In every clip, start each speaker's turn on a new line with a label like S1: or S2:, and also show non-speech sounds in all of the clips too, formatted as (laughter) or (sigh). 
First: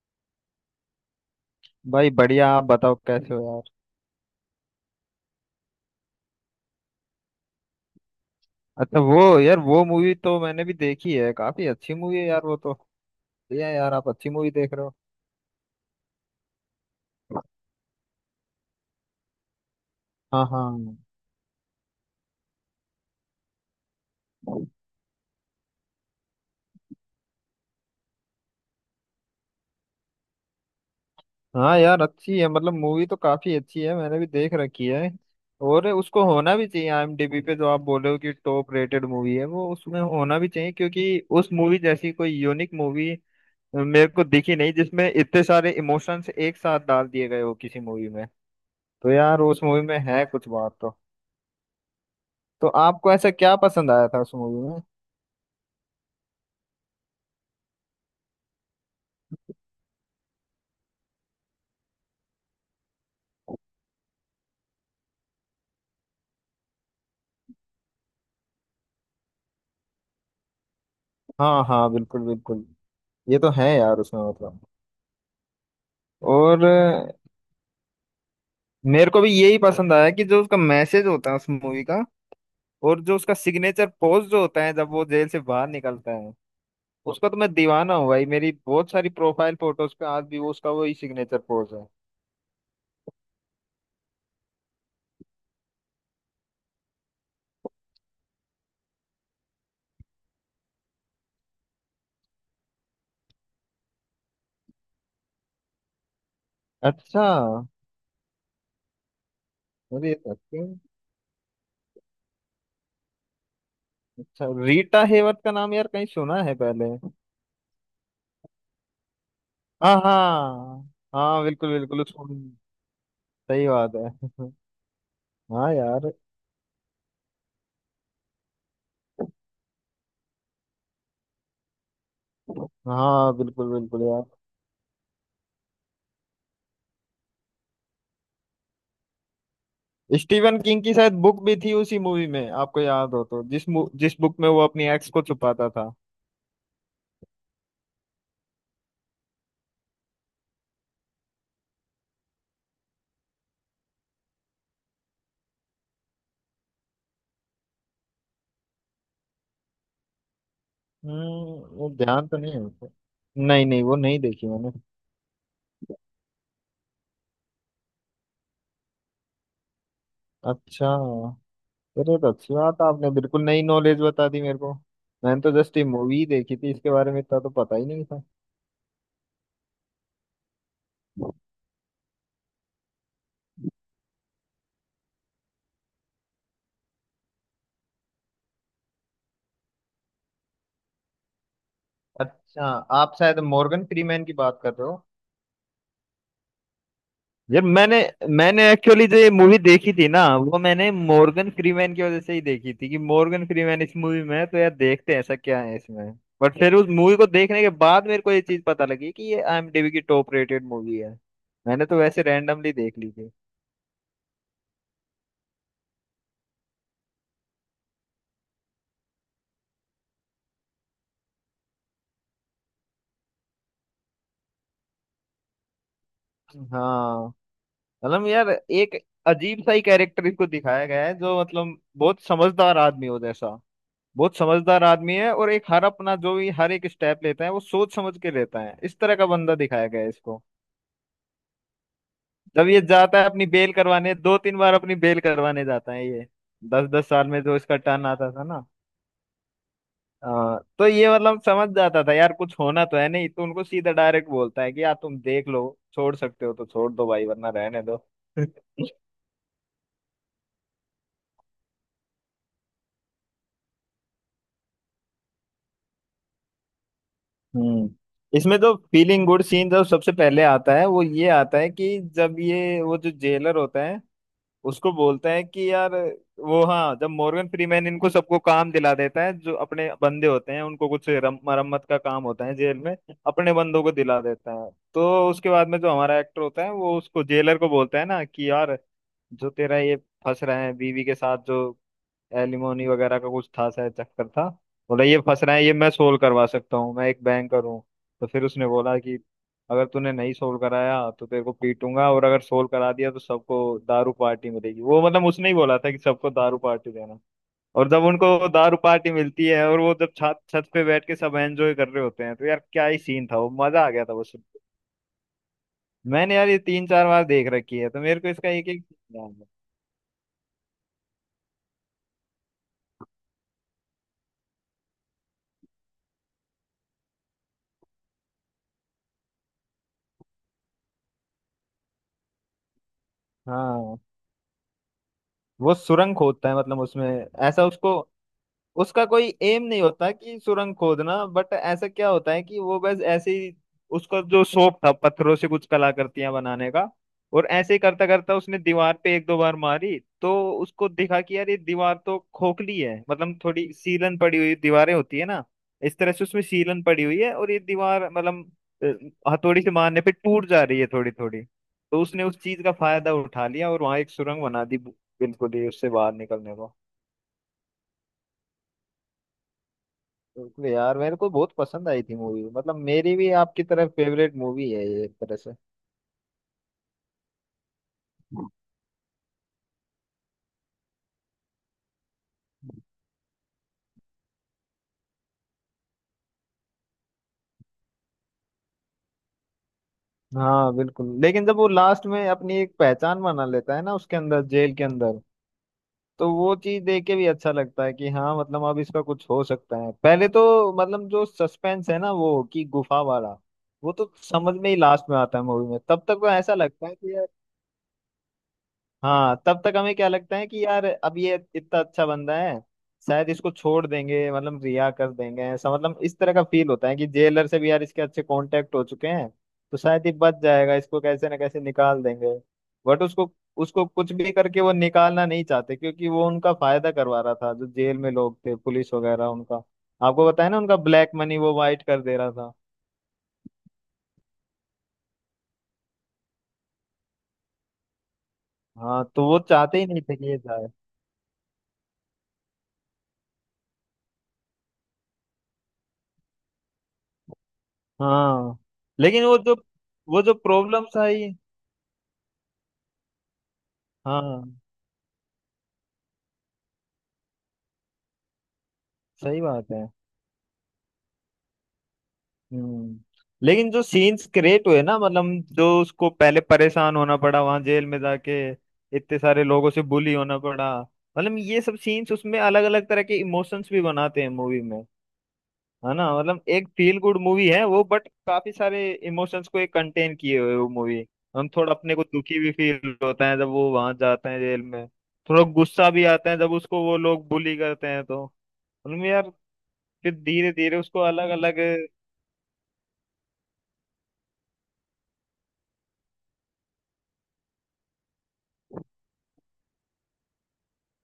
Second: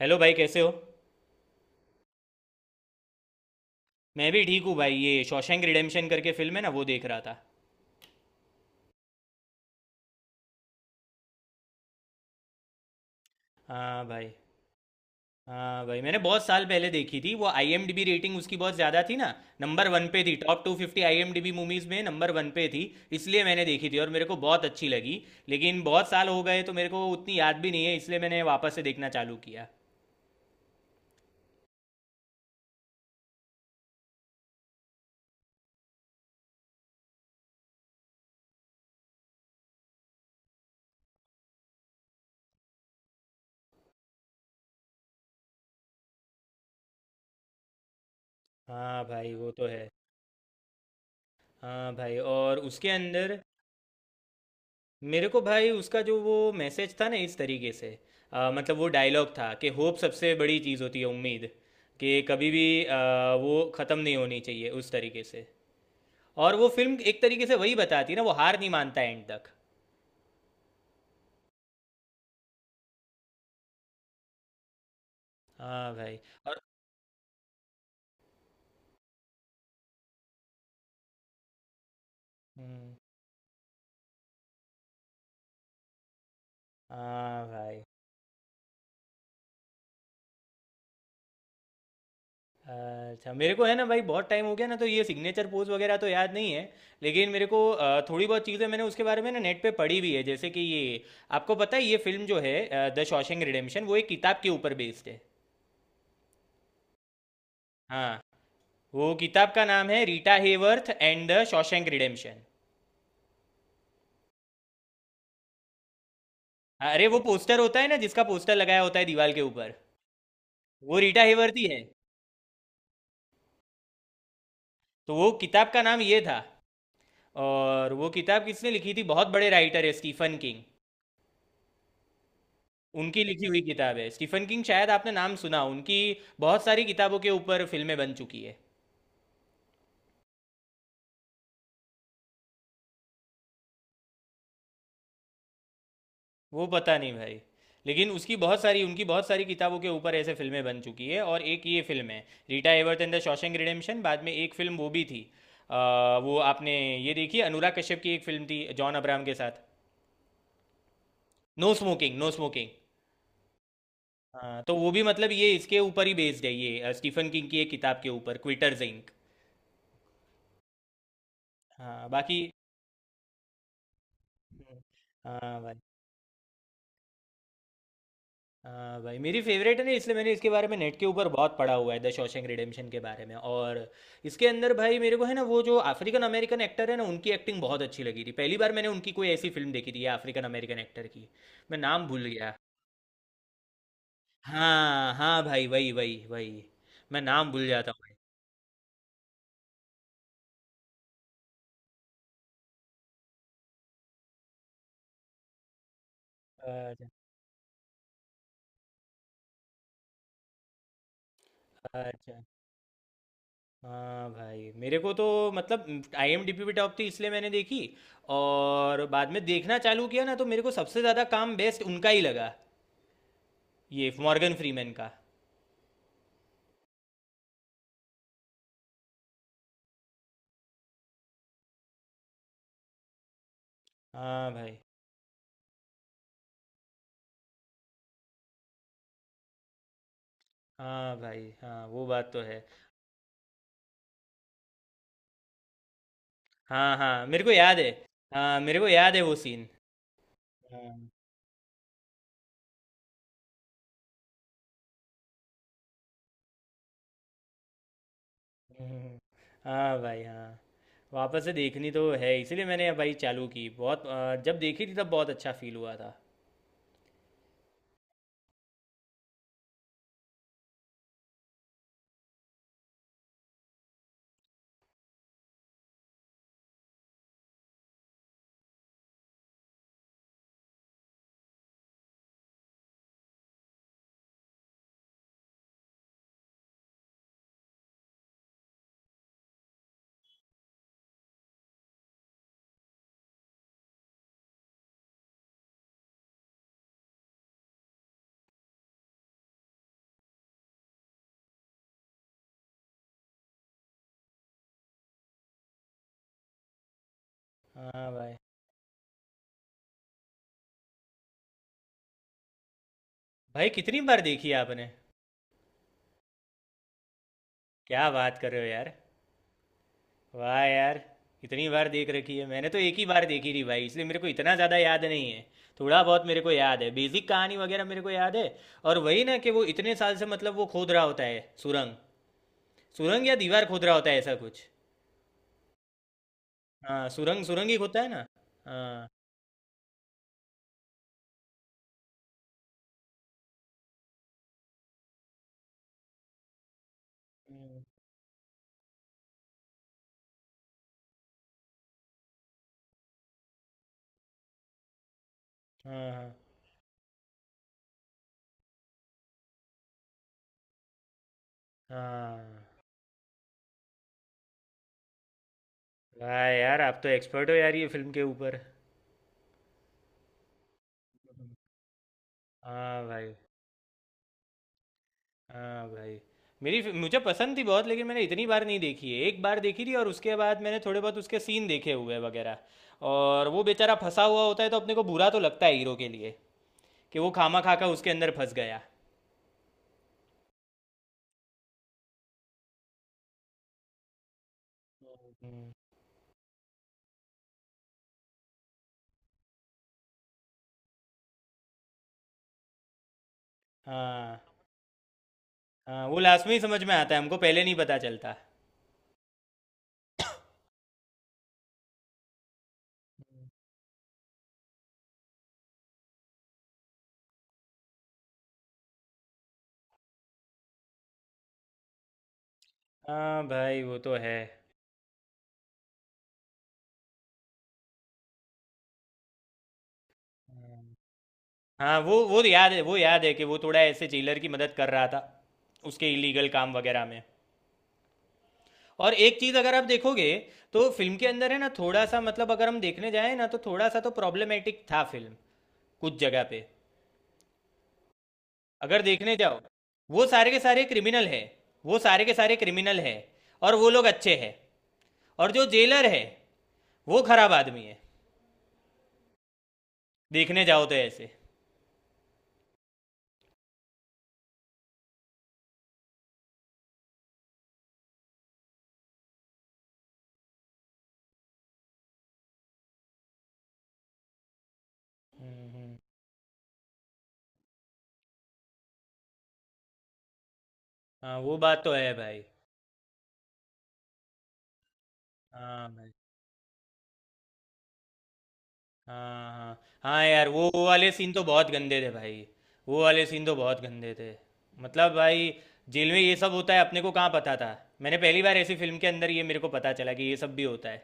S1: Hello भाई, कैसे हो।
S2: भाई बढ़िया आप बताओ कैसे हो यार।
S1: मैं भी ठीक हूँ भाई, ये शॉशैंक रिडेम्पशन करके फिल्म है ना, वो देख रहा था।
S2: अच्छा वो यार वो मूवी तो मैंने भी देखी है। काफी अच्छी मूवी है यार वो तो। बढ़िया है यार
S1: हाँ
S2: आप अच्छी
S1: भाई।
S2: मूवी देख रहे हो।
S1: हाँ भाई, मैंने बहुत साल पहले देखी थी, वो आईएमडीबी रेटिंग उसकी बहुत ज़्यादा थी ना। नंबर वन पे थी,
S2: हाँ
S1: टॉप टू
S2: हाँ।
S1: फिफ्टी आईएमडीबी मूवीज़ में नंबर वन पे थी। इसलिए मैंने देखी थी और मेरे को बहुत अच्छी लगी। लेकिन बहुत साल हो गए तो मेरे को उतनी याद भी नहीं है, इसलिए मैंने वापस से देखना चालू किया।
S2: हाँ यार अच्छी है मतलब मूवी तो काफी अच्छी है मैंने भी देख रखी है। और उसको होना भी चाहिए आईएमडीबी पे जो आप बोले हो कि टॉप रेटेड मूवी है वो उसमें होना भी चाहिए, क्योंकि उस मूवी जैसी कोई यूनिक मूवी मेरे को दिखी नहीं जिसमें इतने सारे इमोशंस एक साथ डाल दिए गए हो किसी मूवी में।
S1: हाँ
S2: तो
S1: भाई,
S2: यार
S1: वो
S2: उस
S1: तो
S2: मूवी
S1: है।
S2: में है कुछ बात तो।
S1: हाँ भाई, और
S2: तो
S1: उसके
S2: आपको ऐसा
S1: अंदर।
S2: क्या पसंद आया था उस मूवी में?
S1: मेरे को भाई, उसका जो वो मैसेज था ना, इस तरीके से मतलब, वो डायलॉग था कि होप सबसे बड़ी चीज़ होती है, उम्मीद। कि कभी भी वो ख़त्म नहीं होनी चाहिए, उस तरीके से। और वो फिल्म एक तरीके से वही बताती है ना, वो हार नहीं मानता एंड तक।
S2: हाँ हाँ बिल्कुल बिल्कुल। ये तो है यार उसमें मतलब।
S1: हाँ भाई। और
S2: और मेरे को भी यही पसंद आया कि जो उसका मैसेज होता है उस मूवी का।
S1: हम्म,
S2: और जो उसका सिग्नेचर पोज जो होता है जब वो जेल से बाहर निकलता है उसका तो
S1: हाँ
S2: मैं
S1: भाई।
S2: दीवाना हूँ भाई। मेरी बहुत सारी प्रोफाइल फोटोज पे आज भी वो उसका वही सिग्नेचर पोज है।
S1: अच्छा, मेरे को है ना भाई, बहुत टाइम हो गया ना, तो ये सिग्नेचर पोज वगैरह तो याद नहीं है। लेकिन मेरे को थोड़ी बहुत चीज़ें मैंने उसके बारे में ना नेट पे पढ़ी भी है, जैसे कि ये, आपको पता है ये फिल्म जो है द शॉशैंक रिडेम्पशन, वो एक किताब के ऊपर बेस्ड है।
S2: अच्छा।
S1: हाँ, वो किताब का नाम है
S2: अरे ये तो
S1: रीटा
S2: अच्छा।
S1: Hayworth and the Shawshank Redemption.
S2: अच्छा, रीटा हेवर्थ का नाम यार कहीं सुना है पहले।
S1: हाँ, अरे वो पोस्टर होता है ना, जिसका पोस्टर लगाया होता है दीवार के ऊपर,
S2: हाँ हाँ।
S1: वो रीटा
S2: हाँ
S1: हेवर्थ ही
S2: बिल्कुल
S1: है।
S2: बिल्कुल उसको। सही बात है। (laughs)
S1: तो वो किताब
S2: हाँ
S1: का नाम
S2: यार।
S1: ये था। और वो किताब किसने लिखी थी, बहुत बड़े राइटर है स्टीफन किंग। उनकी
S2: हाँ
S1: लिखी हुई
S2: बिल्कुल
S1: किताब
S2: बिल्कुल
S1: है,
S2: यार।
S1: स्टीफन किंग, शायद आपने नाम सुना हो, उनकी बहुत सारी किताबों के ऊपर फिल्में बन चुकी है।
S2: स्टीवन किंग की शायद बुक भी थी उसी मूवी में, आपको याद हो तो, जिस बुक में वो अपनी एक्स को छुपाता था।
S1: वो पता नहीं भाई। लेकिन उसकी बहुत सारी उनकी बहुत सारी किताबों के ऊपर ऐसे फिल्में बन चुकी है, और एक ये फिल्म है, Rita Hayworth and the Shawshank Redemption. बाद में एक फिल्म वो भी थी, अ, वो आपने ये देखी, अनुराग कश्यप की एक फिल्म थी जॉन अब्राहम के साथ, नो
S2: वो
S1: स्मोकिंग,
S2: ध्यान
S1: नो
S2: तो नहीं है
S1: स्मोकिंग।
S2: मुझे। नहीं नहीं वो नहीं देखी
S1: हाँ,
S2: मैंने।
S1: तो वो भी मतलब ये इसके ऊपर ही बेस्ड है, ये स्टीफन किंग की एक किताब के ऊपर, क्विटर्स इंक।
S2: अच्छा।
S1: हाँ,
S2: अरे तो
S1: बाकी।
S2: अच्छी बात है, आपने बिल्कुल नई नॉलेज बता दी मेरे को। मैंने तो
S1: हाँ भाई।
S2: जस्ट ये मूवी देखी थी, इसके बारे में इतना तो पता ही नहीं था।
S1: हाँ भाई, मेरी फेवरेट है ना, इसलिए मैंने इसके बारे में नेट के ऊपर बहुत पढ़ा हुआ है द शॉशैंक रिडेम्पशन के बारे में। और इसके अंदर भाई, मेरे को है ना, वो जो अफ्रीकन अमेरिकन एक्टर है ना, उनकी एक्टिंग बहुत अच्छी लगी थी, पहली बार मैंने उनकी कोई ऐसी फिल्म देखी थी अफ्रीकन अमेरिकन एक्टर की। मैं नाम भूल गया।
S2: अच्छा। आप शायद मॉर्गन फ्रीमैन की बात कर रहे हो।
S1: हाँ हाँ भाई, वही वही वही। मैं नाम
S2: यार
S1: भूल जाता
S2: मैंने
S1: हूँ भाई।
S2: मैंने एक्चुअली जो ये मूवी देखी थी ना वो मैंने मॉर्गन फ्रीमैन की वजह से ही देखी थी कि मॉर्गन फ्रीमैन इस मूवी में है तो यार देखते हैं ऐसा क्या है इसमें। बट फिर उस
S1: अच्छा,
S2: मूवी को देखने के बाद मेरे को ये चीज पता लगी कि ये आईएमडीबी की टॉप रेटेड मूवी है। मैंने तो वैसे
S1: अच्छा।
S2: रैंडमली देख ली थी।
S1: हाँ भाई, मेरे को तो मतलब आईएमडीबी पे टॉप थी, इसलिए मैंने देखी। और बाद में देखना चालू किया ना, तो मेरे को सबसे ज़्यादा काम बेस्ट उनका ही लगा, ये मॉर्गन फ्रीमैन का।
S2: हाँ मतलब यार एक अजीब सा ही कैरेक्टर इसको दिखाया गया है जो मतलब बहुत समझदार आदमी हो जैसा। बहुत
S1: हाँ भाई।
S2: समझदार आदमी है और एक हर अपना जो भी हर एक स्टेप लेता है वो सोच समझ के लेता है, इस तरह का बंदा दिखाया गया है इसको।
S1: हाँ भाई, हाँ वो बात तो है।
S2: जब ये जाता है अपनी बेल करवाने, दो तीन बार अपनी बेल करवाने जाता है ये। दस
S1: हाँ
S2: दस
S1: हाँ,
S2: साल में
S1: मेरे को
S2: जो इसका
S1: याद है।
S2: टर्न आता था
S1: हाँ,
S2: ना।
S1: मेरे को याद है वो सीन।
S2: तो
S1: हाँ।
S2: ये मतलब समझ जाता था यार कुछ होना तो है नहीं तो उनको सीधा डायरेक्ट बोलता है कि यार तुम देख लो, छोड़ सकते हो तो छोड़ दो भाई वरना रहने दो। (laughs)
S1: हम्म। हाँ भाई, हाँ। वापस से देखनी तो है, इसीलिए मैंने भाई चालू की, बहुत जब देखी थी तब बहुत अच्छा फील हुआ था।
S2: हम्म इसमें जो फीलिंग गुड सीन जो सबसे पहले आता है वो ये आता है कि जब ये वो जो जेलर होता है उसको बोलते हैं कि यार वो, हाँ, जब मॉर्गन फ्रीमैन इनको सबको काम दिला देता है, जो अपने बंदे होते हैं उनको, कुछ मरम्मत का काम होता है जेल में, अपने बंदों को दिला देता है। तो उसके बाद में जो हमारा एक्टर होता है वो उसको जेलर को बोलता है ना कि यार जो तेरा ये फंस रहा है बीवी के साथ जो एलिमोनी वगैरह का कुछ था शायद चक्कर था। बोला, ये फंस रहा है, ये मैं सोल्व करवा सकता हूँ, मैं एक बैंकर हूँ। तो फिर उसने बोला कि अगर तूने नहीं सोल्व कराया तो तेरे को पीटूंगा और अगर सोल्व करा दिया तो सबको दारू पार्टी मिलेगी, वो मतलब उसने ही बोला था कि सबको दारू पार्टी देना। और जब
S1: हाँ भाई।
S2: उनको दारू पार्टी मिलती है और वो जब छत छत पे बैठ के सब एंजॉय कर रहे होते हैं तो यार क्या ही सीन था वो,
S1: भाई,
S2: मजा आ
S1: कितनी
S2: गया था
S1: बार
S2: वो सुन
S1: देखी है
S2: के।
S1: आपने?
S2: मैंने यार ये तीन चार बार देख रखी है तो
S1: क्या
S2: मेरे को
S1: बात
S2: इसका
S1: कर रहे हो
S2: एक एक
S1: यार।
S2: ध्यान है।
S1: वाह यार, इतनी बार देख रखी है, मैंने तो एक ही बार देखी थी भाई, इसलिए मेरे को इतना ज़्यादा याद नहीं है। थोड़ा बहुत मेरे को याद है, बेसिक कहानी वगैरह मेरे को याद है, और वही ना कि वो इतने साल से मतलब वो खोद रहा होता है सुरंग, सुरंग या दीवार खोद रहा
S2: हाँ
S1: होता है ऐसा कुछ।
S2: वो सुरंग खोदता है, मतलब उसमें
S1: हाँ, सुरंग
S2: ऐसा
S1: सुरंग ही
S2: उसको
S1: खोदता है ना।
S2: उसका
S1: हाँ।
S2: कोई एम नहीं होता कि सुरंग खोदना, बट ऐसा क्या होता है कि वो बस ऐसे ही उसका जो शौक था पत्थरों से कुछ कलाकृतियां बनाने का और ऐसे ही
S1: हम्म।
S2: करता करता उसने दीवार पे एक दो बार मारी तो उसको दिखा कि यार ये दीवार तो खोखली है, मतलब थोड़ी सीलन पड़ी हुई दीवारें होती है ना, इस
S1: हाँ।
S2: तरह से
S1: हाँ।
S2: उसमें सीलन पड़ी हुई है और ये दीवार मतलब हथौड़ी से मारने पे टूट जा रही है थोड़ी थोड़ी। तो उसने उस चीज
S1: हाँ।
S2: का फायदा उठा लिया और वहां एक सुरंग बना दी बिल्कुल ही उससे बाहर
S1: वाह
S2: निकलने को।
S1: यार, आप तो एक्सपर्ट हो यार ये फिल्म के ऊपर।
S2: बिल्कुल यार मेरे को बहुत पसंद आई थी मूवी, मतलब
S1: हाँ
S2: मेरी भी
S1: भाई।
S2: आपकी तरह फेवरेट मूवी है ये एक तरह से।
S1: हाँ भाई। मेरी मुझे पसंद थी बहुत, लेकिन मैंने इतनी बार नहीं देखी है, एक बार देखी थी और उसके बाद मैंने थोड़े बहुत उसके सीन देखे हुए हैं वगैरह। और वो बेचारा फंसा हुआ होता है, तो अपने को बुरा तो लगता है हीरो के लिए, कि वो खामा खा का उसके अंदर फंस गया।
S2: हाँ बिल्कुल लेकिन जब वो लास्ट में अपनी एक पहचान बना लेता है ना उसके अंदर जेल के अंदर तो वो चीज देख के भी अच्छा लगता है कि हाँ, मतलब अब इसका कुछ हो सकता है। पहले तो मतलब जो सस्पेंस है ना वो कि गुफा वाला, वो तो
S1: हाँ।
S2: समझ में ही लास्ट में आता है मूवी में, तब
S1: हाँ,
S2: तक
S1: वो
S2: तो
S1: लास्ट में
S2: ऐसा
S1: ही समझ
S2: लगता
S1: में
S2: है
S1: आता है,
S2: कि
S1: हमको पहले नहीं पता चलता।
S2: हाँ, तब तक हमें क्या लगता है कि यार अब ये इतना अच्छा बंदा है शायद इसको छोड़ देंगे, मतलब रिहा कर देंगे, ऐसा मतलब इस तरह का फील होता है कि जेलर से भी यार इसके अच्छे कांटेक्ट हो चुके हैं तो शायद ये बच जाएगा इसको कैसे ना कैसे निकाल देंगे। बट उसको
S1: हाँ भाई,
S2: उसको
S1: वो
S2: कुछ
S1: तो
S2: भी
S1: है।
S2: करके वो निकालना नहीं चाहते क्योंकि वो उनका फायदा करवा रहा था, जो जेल में लोग थे पुलिस वगैरह उनका। आपको बताया ना, उनका
S1: हाँ,
S2: ब्लैक मनी वो वाइट
S1: हाँ,
S2: कर
S1: वो
S2: दे रहा
S1: वो
S2: था।
S1: याद है, वो याद है कि वो थोड़ा ऐसे जेलर की मदद कर रहा था, उसके इलीगल काम वगैरह में।
S2: हाँ
S1: और
S2: तो
S1: एक
S2: वो
S1: चीज अगर
S2: चाहते
S1: आप
S2: ही नहीं थे कि
S1: देखोगे,
S2: ये जाए।
S1: तो फिल्म के अंदर है ना, थोड़ा सा, मतलब अगर हम देखने जाए ना, तो थोड़ा सा तो प्रॉब्लमेटिक था फिल्म कुछ जगह पे,
S2: हाँ
S1: अगर
S2: लेकिन
S1: देखने जाओ,
S2: वो
S1: वो
S2: जो
S1: सारे के सारे
S2: प्रॉब्लम्स
S1: क्रिमिनल
S2: आई,
S1: है, वो सारे के सारे क्रिमिनल है, और वो लोग अच्छे
S2: हाँ
S1: हैं, और जो जेलर है, वो खराब आदमी है,
S2: सही बात है।
S1: देखने जाओ तो ऐसे।
S2: हम्म लेकिन जो सीन्स क्रिएट हुए ना, मतलब जो उसको पहले परेशान होना पड़ा वहां जेल में जाके, इतने सारे लोगों से बुली होना पड़ा, मतलब ये सब सीन्स उसमें अलग अलग तरह के इमोशंस भी बनाते हैं मूवी में, है ना। मतलब एक फील गुड मूवी है वो, बट काफी सारे इमोशंस को एक कंटेन किए हुए वो मूवी।
S1: हाँ,
S2: हम
S1: वो
S2: थोड़ा
S1: बात तो
S2: अपने को
S1: है
S2: दुखी
S1: भाई।
S2: भी फील होता है जब वो वहां जाता है जेल में, थोड़ा
S1: हाँ
S2: गुस्सा भी
S1: भाई।
S2: आता है जब उसको वो लोग बुली करते हैं तो, मतलब यार
S1: हाँ हाँ।
S2: फिर
S1: हाँ यार,
S2: धीरे
S1: वो
S2: धीरे
S1: वो
S2: उसको
S1: वाले
S2: अलग
S1: सीन तो
S2: अलग।
S1: बहुत गंदे थे भाई। वो वाले सीन तो बहुत गंदे थे। मतलब भाई, जेल में ये सब होता है अपने को कहाँ पता था। मैंने पहली बार ऐसी फिल्म के अंदर ये मेरे को पता चला कि ये सब भी होता है।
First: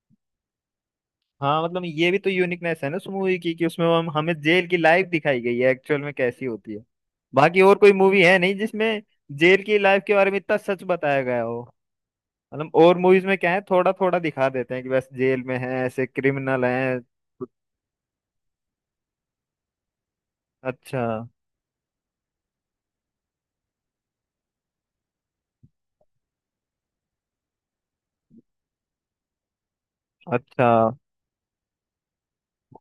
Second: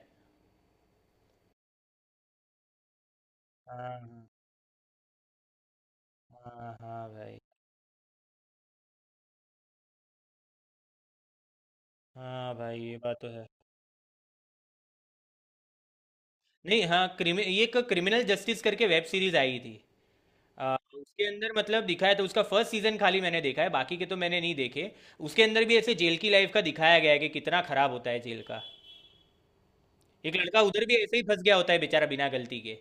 S2: हाँ मतलब ये भी तो यूनिकनेस है ना उस मूवी की कि उसमें हम
S1: हाँ
S2: हमें जेल की लाइफ दिखाई गई है एक्चुअल में कैसी होती
S1: हाँ।
S2: है।
S1: हाँ भाई।
S2: बाकी और कोई मूवी है नहीं जिसमें जेल की लाइफ के बारे में इतना सच बताया गया हो।
S1: हाँ
S2: मतलब
S1: भाई, ये
S2: और
S1: बात
S2: मूवीज
S1: तो
S2: में
S1: है।
S2: क्या है, थोड़ा थोड़ा दिखा देते हैं कि बस जेल में है ऐसे क्रिमिनल
S1: नहीं,
S2: हैं।
S1: हाँ, क्रिमि ये एक क्रिमिनल जस्टिस करके वेब सीरीज आई थी। आ,
S2: अच्छा
S1: उसके अंदर मतलब दिखाया, तो उसका फर्स्ट सीजन खाली मैंने देखा है, बाकी के तो मैंने नहीं देखे। उसके अंदर भी ऐसे जेल की लाइफ का दिखाया गया है कि कितना खराब होता है जेल का, एक लड़का
S2: अच्छा।
S1: उधर भी ऐसे ही फंस गया होता है बेचारा बिना गलती के।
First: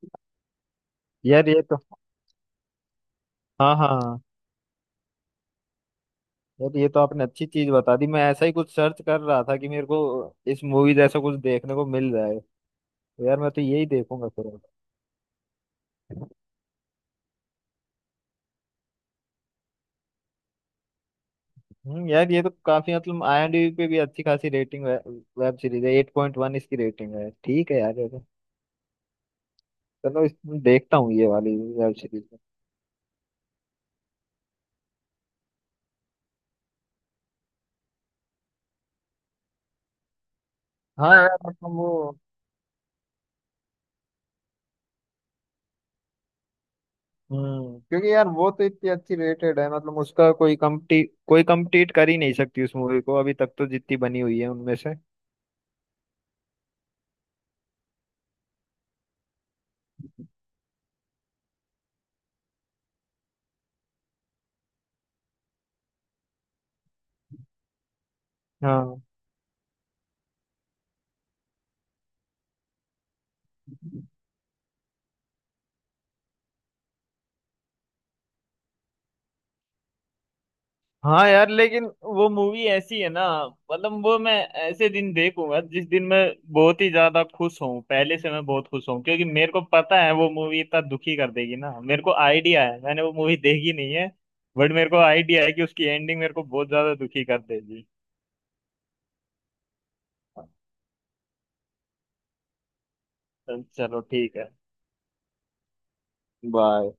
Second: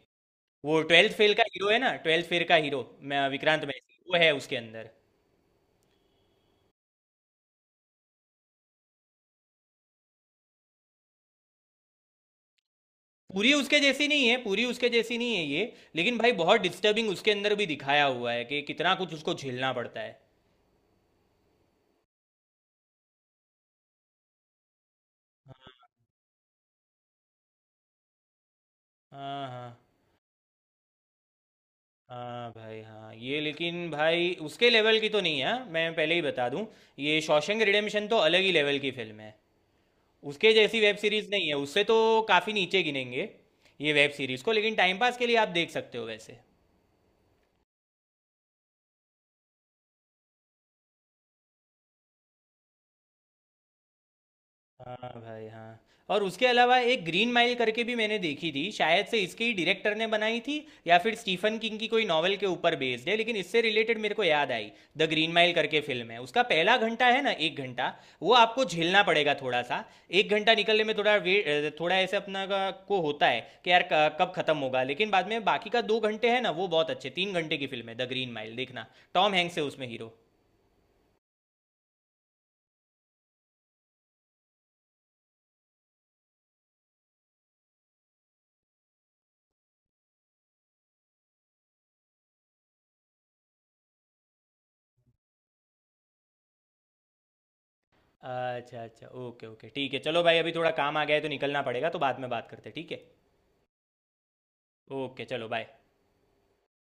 S1: वो ट्वेल्थ फेल का
S2: यार ये
S1: हीरो
S2: तो,
S1: है ना, ट्वेल्थ फेल का हीरो। विक्रांत
S2: हाँ
S1: मैसी, वो
S2: हाँ
S1: है उसके अंदर।
S2: यार ये तो आपने अच्छी चीज बता दी, मैं ऐसा ही कुछ सर्च कर रहा था कि मेरे को इस मूवी जैसा कुछ देखने को मिल जाए। तो यार
S1: पूरी
S2: मैं तो
S1: उसके
S2: यही
S1: जैसी नहीं
S2: देखूंगा
S1: है,
S2: फिर।
S1: पूरी उसके जैसी नहीं है ये, लेकिन भाई बहुत डिस्टर्बिंग उसके अंदर भी दिखाया हुआ है, कि कितना कुछ उसको झेलना पड़ता है।
S2: यार ये तो काफी मतलब आईएमडीबी पे भी अच्छी खासी रेटिंग है। वेब सीरीज है, 8.1 इसकी रेटिंग है, ठीक है यार ये तो,
S1: हाँ हाँ।
S2: चलो इस, देखता हूँ ये वाली वेब सीरीज।
S1: हाँ भाई, हाँ, ये लेकिन भाई उसके लेवल की तो नहीं है, हाँ, मैं पहले ही बता दूं। ये शॉशैंक रिडेम्पशन तो अलग ही लेवल की फिल्म है, उसके जैसी वेब
S2: हाँ
S1: सीरीज
S2: यार
S1: नहीं है,
S2: मतलब
S1: उससे तो
S2: वो।
S1: काफ़ी नीचे गिनेंगे ये वेब सीरीज को, लेकिन टाइम पास के लिए आप देख सकते हो वैसे।
S2: क्योंकि यार वो तो इतनी अच्छी रेटेड है, मतलब उसका कोई कम्पटी कोई कम्पीट कर ही नहीं सकती उस मूवी को अभी तक तो, जितनी बनी हुई है उनमें से।
S1: हाँ भाई, हाँ। और उसके अलावा एक ग्रीन माइल करके भी मैंने देखी थी, शायद से इसके ही डायरेक्टर ने बनाई थी, या फिर स्टीफन किंग की कोई नॉवेल के ऊपर बेस्ड है, लेकिन इससे रिलेटेड मेरे को याद आई। द ग्रीन माइल करके फिल्म है, उसका पहला घंटा है ना, 1 घंटा, वो आपको
S2: हाँ
S1: झेलना पड़ेगा थोड़ा सा। 1 घंटा निकलने में थोड़ा वेट, थोड़ा ऐसे अपना को होता है कि यार कब खत्म होगा, लेकिन बाद में बाकी का 2 घंटे है ना, वो बहुत अच्छे, 3 घंटे की फिल्म है द ग्रीन माइल, देखना। टॉम हैंक्स है उसमें हीरो।
S2: हाँ। यार लेकिन वो मूवी ऐसी है ना, मतलब वो मैं ऐसे दिन देखूंगा जिस दिन मैं बहुत ही ज्यादा खुश हूँ, पहले से मैं बहुत खुश हूँ, क्योंकि मेरे को पता है वो मूवी इतना दुखी कर देगी ना, मेरे को आइडिया है, मैंने वो मूवी देखी नहीं है बट मेरे को आइडिया है कि उसकी एंडिंग मेरे को बहुत ज्यादा दुखी कर देगी।
S1: अच्छा अच्छा, ओके ओके, ठीक है, चलो भाई, अभी थोड़ा काम आ गया है तो निकलना पड़ेगा, तो बाद में बात करते हैं, ठीक है।
S2: चलो ठीक है।
S1: ओके, चलो, बाय।
S2: बाय।